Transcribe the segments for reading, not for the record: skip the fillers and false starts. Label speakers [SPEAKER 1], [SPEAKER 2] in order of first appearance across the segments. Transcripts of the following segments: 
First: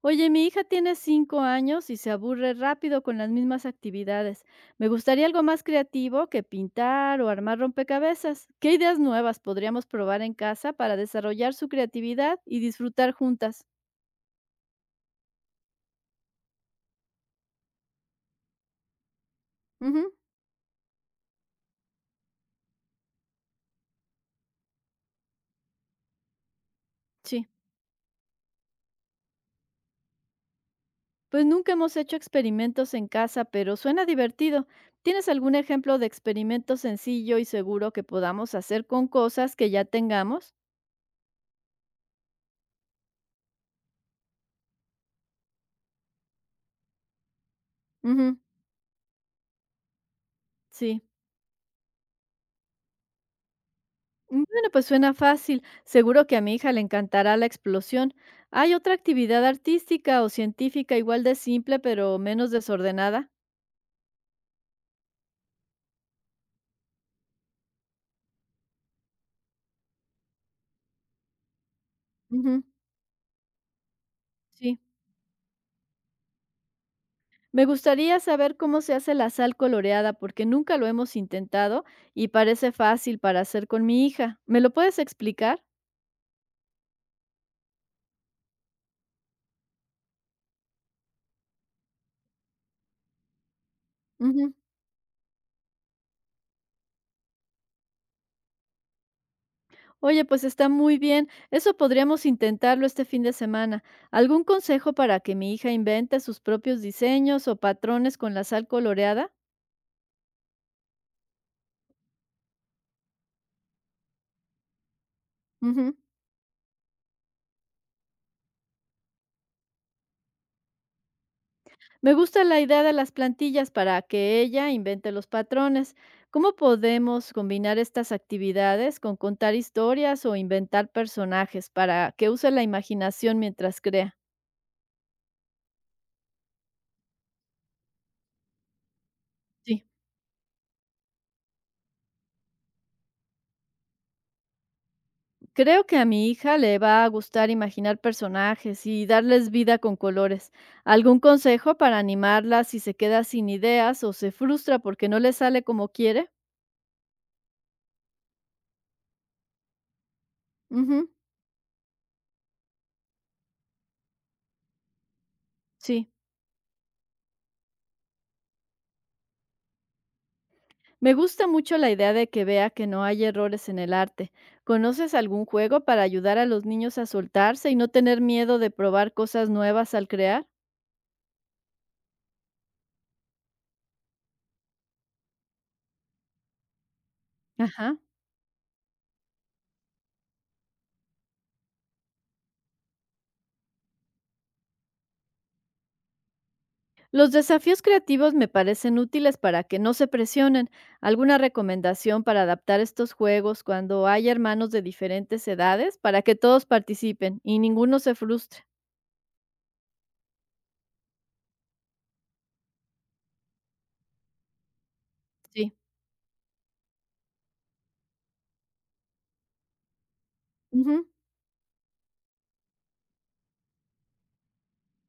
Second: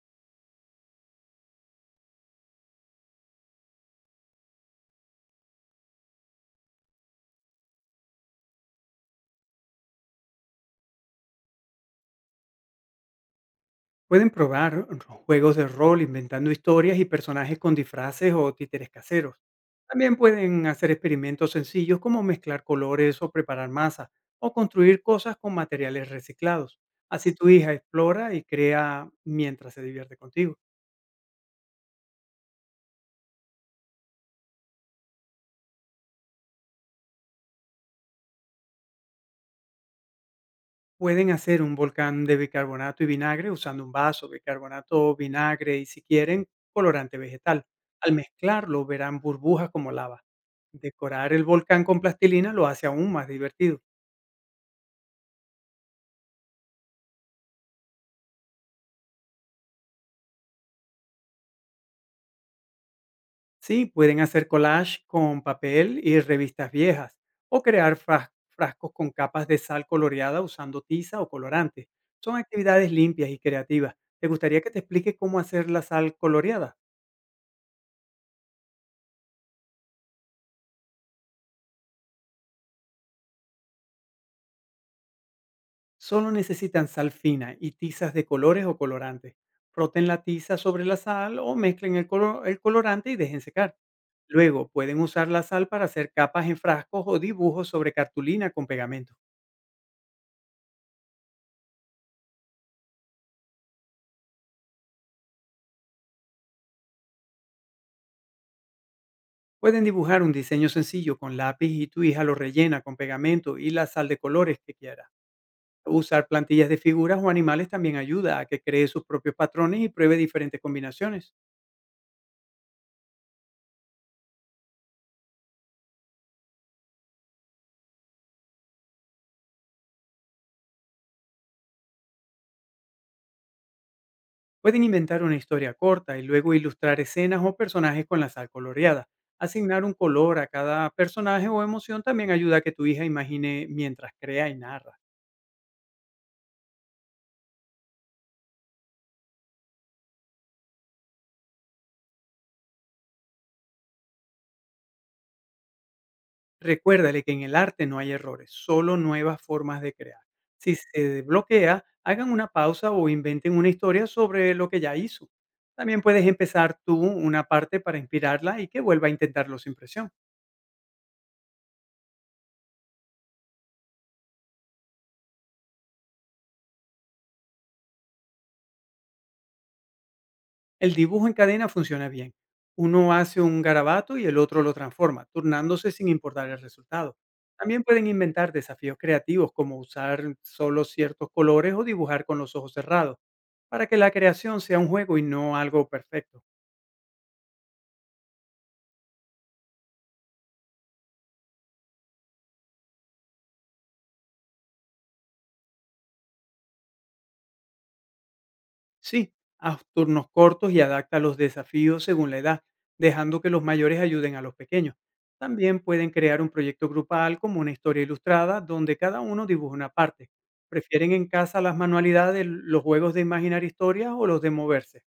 [SPEAKER 1] Oye, mi hija tiene 5 años y se aburre rápido con las mismas actividades. Me gustaría algo más creativo que pintar o armar rompecabezas. ¿Qué ideas nuevas podríamos probar en casa para desarrollar su creatividad y disfrutar juntas?
[SPEAKER 2] Pueden probar juegos de rol inventando historias y personajes con disfraces o títeres caseros.
[SPEAKER 1] Ujú,
[SPEAKER 2] También pueden hacer experimentos sencillos como mezclar colores o preparar masa o construir cosas con materiales reciclados. Así tu
[SPEAKER 1] sí.
[SPEAKER 2] hija explora y crea mientras se divierte contigo.
[SPEAKER 1] Pues nunca hemos hecho experimentos en casa, pero suena divertido. ¿Tienes algún ejemplo de experimento sencillo y seguro que podamos hacer con cosas que ya tengamos?
[SPEAKER 2] Pueden hacer un volcán de bicarbonato y vinagre usando un vaso, bicarbonato, vinagre y si quieren, colorante vegetal. Al
[SPEAKER 1] Ujú,
[SPEAKER 2] mezclarlo verán burbujas como lava.
[SPEAKER 1] sí.
[SPEAKER 2] Decorar el volcán con plastilina lo hace aún más divertido.
[SPEAKER 1] Bueno, pues suena fácil. Seguro que a mi hija le encantará la explosión. ¿Hay otra actividad artística o científica igual de simple pero menos desordenada?
[SPEAKER 2] Sí, pueden hacer collage con papel y revistas viejas o crear frascos con capas de sal coloreada usando tiza o colorante. Son
[SPEAKER 1] Ujú,
[SPEAKER 2] actividades limpias y creativas. ¿Te gustaría que
[SPEAKER 1] sí.
[SPEAKER 2] te explique cómo hacer la sal coloreada?
[SPEAKER 1] Me gustaría saber cómo se hace la sal coloreada porque nunca lo hemos intentado y parece fácil para hacer con mi hija. ¿Me lo puedes explicar?
[SPEAKER 2] Solo necesitan sal fina y tizas de colores o colorantes. Froten la tiza sobre la sal o mezclen el colorante y dejen secar.
[SPEAKER 1] Ujú.
[SPEAKER 2] Luego pueden usar la sal para hacer capas en frascos o dibujos sobre cartulina con pegamento.
[SPEAKER 1] Oye, pues está muy bien. Eso podríamos intentarlo este fin de semana. ¿Algún consejo para que mi hija invente sus propios diseños o patrones con la sal coloreada?
[SPEAKER 2] Pueden dibujar un diseño sencillo con lápiz y tu hija lo rellena con pegamento y la sal de colores que quiera.
[SPEAKER 1] Ujú.
[SPEAKER 2] Usar plantillas de figuras o animales también ayuda a que cree sus propios patrones y pruebe diferentes combinaciones.
[SPEAKER 1] Me gusta la idea de las plantillas para que ella invente los patrones. ¿Cómo podemos combinar estas actividades con contar historias o inventar personajes para que use la imaginación mientras crea?
[SPEAKER 2] Pueden inventar una historia corta y luego ilustrar escenas o personajes con la sal coloreada. Asignar
[SPEAKER 1] Sí,
[SPEAKER 2] un color a cada personaje o emoción también ayuda a que tu hija imagine mientras crea y narra.
[SPEAKER 1] creo que a mi hija le va a gustar imaginar personajes y darles vida con colores. ¿Algún consejo para animarla si se queda sin ideas o se frustra porque no le sale como quiere?
[SPEAKER 2] Recuérdale que en el arte no hay errores, solo nuevas formas de crear. Si
[SPEAKER 1] Ujú,
[SPEAKER 2] se bloquea, hagan una pausa o inventen una historia sobre lo que ya hizo. También
[SPEAKER 1] sí.
[SPEAKER 2] puedes empezar tú una parte para inspirarla y que vuelva a intentarlo sin presión.
[SPEAKER 1] Me gusta mucho la idea de que vea que no hay errores en el arte. ¿Conoces algún juego para ayudar a los niños a soltarse y no tener miedo de probar cosas nuevas al crear?
[SPEAKER 2] El dibujo en cadena funciona bien. Uno hace un garabato y el otro lo transforma, turnándose sin importar el resultado. También
[SPEAKER 1] Ajá.
[SPEAKER 2] pueden inventar desafíos creativos como usar solo ciertos colores o dibujar con los ojos cerrados, para que la creación sea un juego y no algo perfecto.
[SPEAKER 1] Los desafíos creativos me parecen útiles para que no se presionen. ¿Alguna recomendación para adaptar estos juegos cuando hay hermanos de diferentes edades para que todos participen y ninguno se frustre?
[SPEAKER 2] Sí, haz turnos cortos y adapta los desafíos según la edad, dejando que los mayores ayuden a los pequeños.
[SPEAKER 1] Sí.
[SPEAKER 2] También pueden crear un proyecto grupal como una historia ilustrada donde cada uno dibuja una parte.
[SPEAKER 1] Ujú.
[SPEAKER 2] ¿Prefieren en casa las manualidades, los juegos de imaginar historias o los de moverse?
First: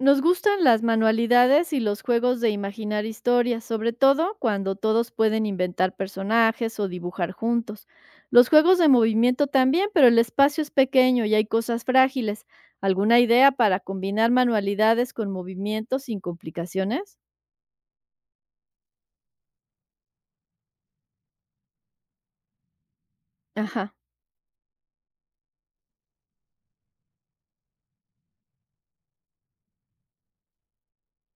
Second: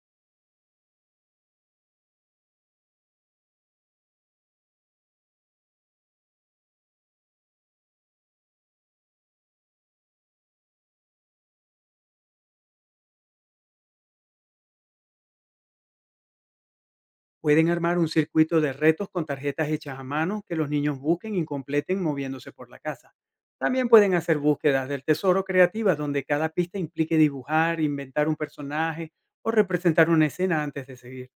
[SPEAKER 1] Nos gustan las manualidades y los juegos de imaginar historias, sobre todo cuando todos pueden inventar personajes o dibujar juntos. Los juegos de movimiento también, pero el espacio es pequeño y hay cosas frágiles. ¿Alguna idea para combinar manualidades con movimiento sin complicaciones?
[SPEAKER 2] Pueden armar un circuito de retos con tarjetas hechas a mano que los niños busquen y completen moviéndose por la casa. También
[SPEAKER 1] Ajá.
[SPEAKER 2] pueden hacer búsquedas del tesoro creativas donde cada pista implique dibujar, inventar un personaje o representar una escena antes de seguir.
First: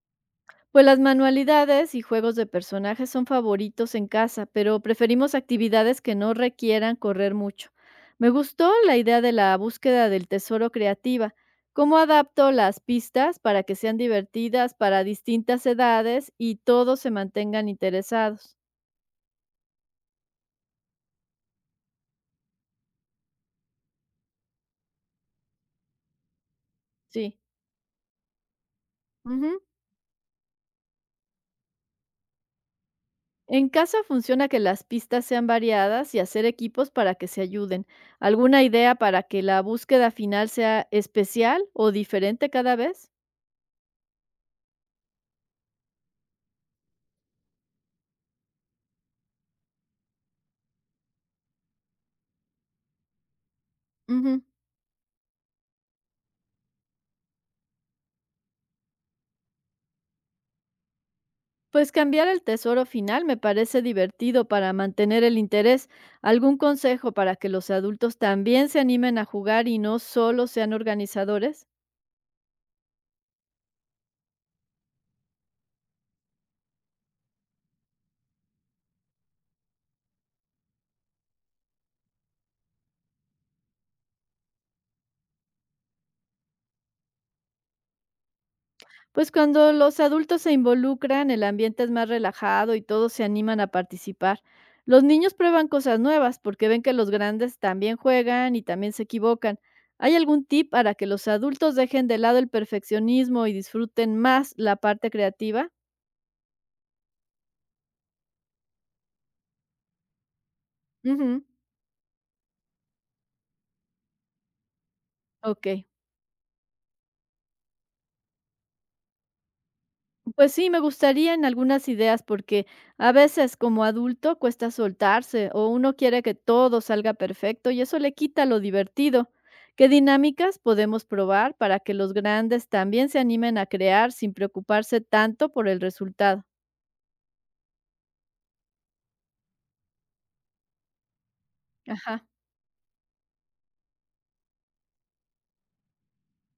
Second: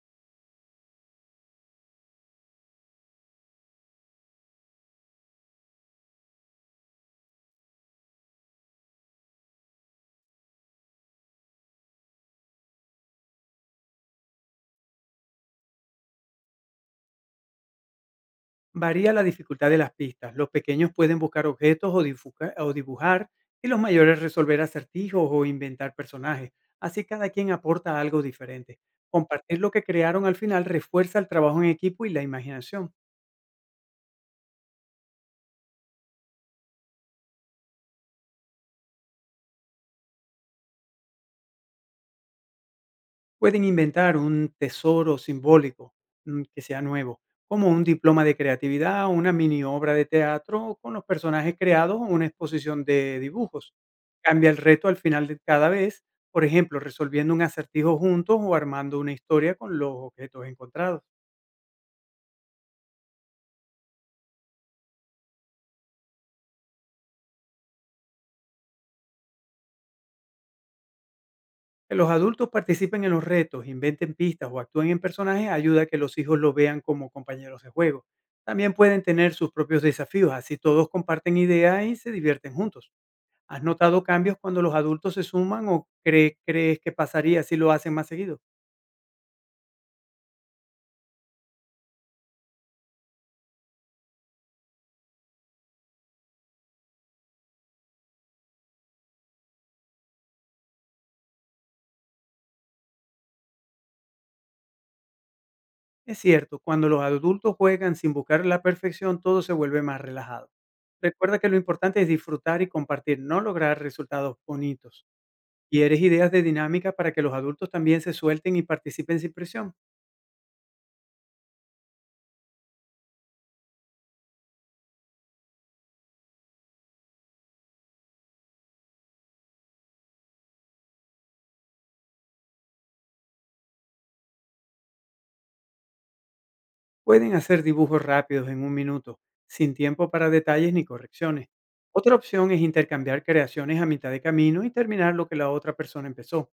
[SPEAKER 1] Pues las manualidades y juegos de personajes son favoritos en casa, pero preferimos actividades que no requieran correr mucho. Me gustó la idea de la búsqueda del tesoro creativa. ¿Cómo adapto las pistas para que sean divertidas para distintas edades y todos se mantengan interesados?
[SPEAKER 2] Varía la dificultad de las pistas. Los pequeños pueden buscar objetos o, o dibujar y los mayores resolver acertijos o inventar personajes. Así cada
[SPEAKER 1] Sí.
[SPEAKER 2] quien aporta algo diferente. Compartir
[SPEAKER 1] Ujú.
[SPEAKER 2] lo que crearon al final refuerza el trabajo en equipo y la imaginación.
[SPEAKER 1] En casa funciona que las pistas sean variadas y hacer equipos para que se ayuden. ¿Alguna idea para que la búsqueda final sea especial o diferente cada vez?
[SPEAKER 2] Pueden inventar un tesoro simbólico, que sea nuevo, como un diploma de creatividad, una mini obra de teatro con los personajes creados o una exposición de dibujos.
[SPEAKER 1] Ujú.
[SPEAKER 2] Cambia el reto al final de cada vez, por ejemplo, resolviendo un acertijo juntos o armando una historia con los objetos encontrados.
[SPEAKER 1] Pues cambiar el tesoro final me parece divertido para mantener el interés. ¿Algún consejo para que los adultos también se animen a jugar y no solo sean organizadores?
[SPEAKER 2] Que los adultos participen en los retos, inventen pistas o actúen en personajes ayuda a que los hijos lo vean como compañeros de juego. También pueden tener sus propios desafíos, así todos comparten ideas y se divierten juntos. ¿Has notado cambios cuando los adultos se suman o crees que pasaría si lo hacen más seguido?
[SPEAKER 1] Pues cuando los adultos se involucran, el ambiente es más relajado y todos se animan a participar. Los niños prueban cosas nuevas porque ven que los grandes también juegan y también se equivocan. ¿Hay algún tip para que los adultos dejen de lado el perfeccionismo y disfruten más la parte creativa?
[SPEAKER 2] Es cierto, cuando los adultos juegan sin buscar la perfección, todo se vuelve más relajado. Recuerda
[SPEAKER 1] Ujú.
[SPEAKER 2] que lo importante es disfrutar y compartir, no lograr resultados bonitos.
[SPEAKER 1] Ok.
[SPEAKER 2] ¿Quieres ideas de dinámica para que los adultos también se suelten y participen sin presión?
[SPEAKER 1] Pues sí, me gustarían algunas ideas porque a veces como adulto cuesta soltarse o uno quiere que todo salga perfecto y eso le quita lo divertido. ¿Qué dinámicas podemos probar para que los grandes también se animen a crear sin preocuparse tanto por el resultado?
[SPEAKER 2] Pueden hacer dibujos rápidos en un minuto, sin tiempo para detalles ni correcciones. Otra
[SPEAKER 1] Ajá,
[SPEAKER 2] opción es intercambiar creaciones a mitad de camino y terminar lo que la otra persona empezó.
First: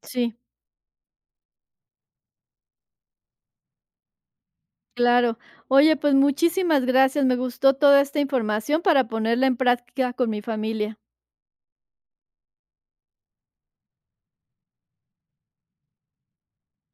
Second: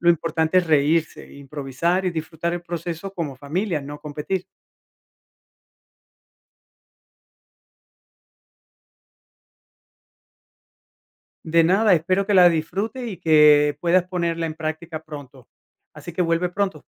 [SPEAKER 2] Lo
[SPEAKER 1] sí,
[SPEAKER 2] importante es reírse, improvisar y disfrutar el proceso como familia, no competir.
[SPEAKER 1] claro. Oye, pues muchísimas gracias. Me gustó toda esta información para ponerla en práctica con mi familia.
[SPEAKER 2] De nada, espero que la disfrute y que puedas ponerla en práctica pronto. Así que vuelve pronto.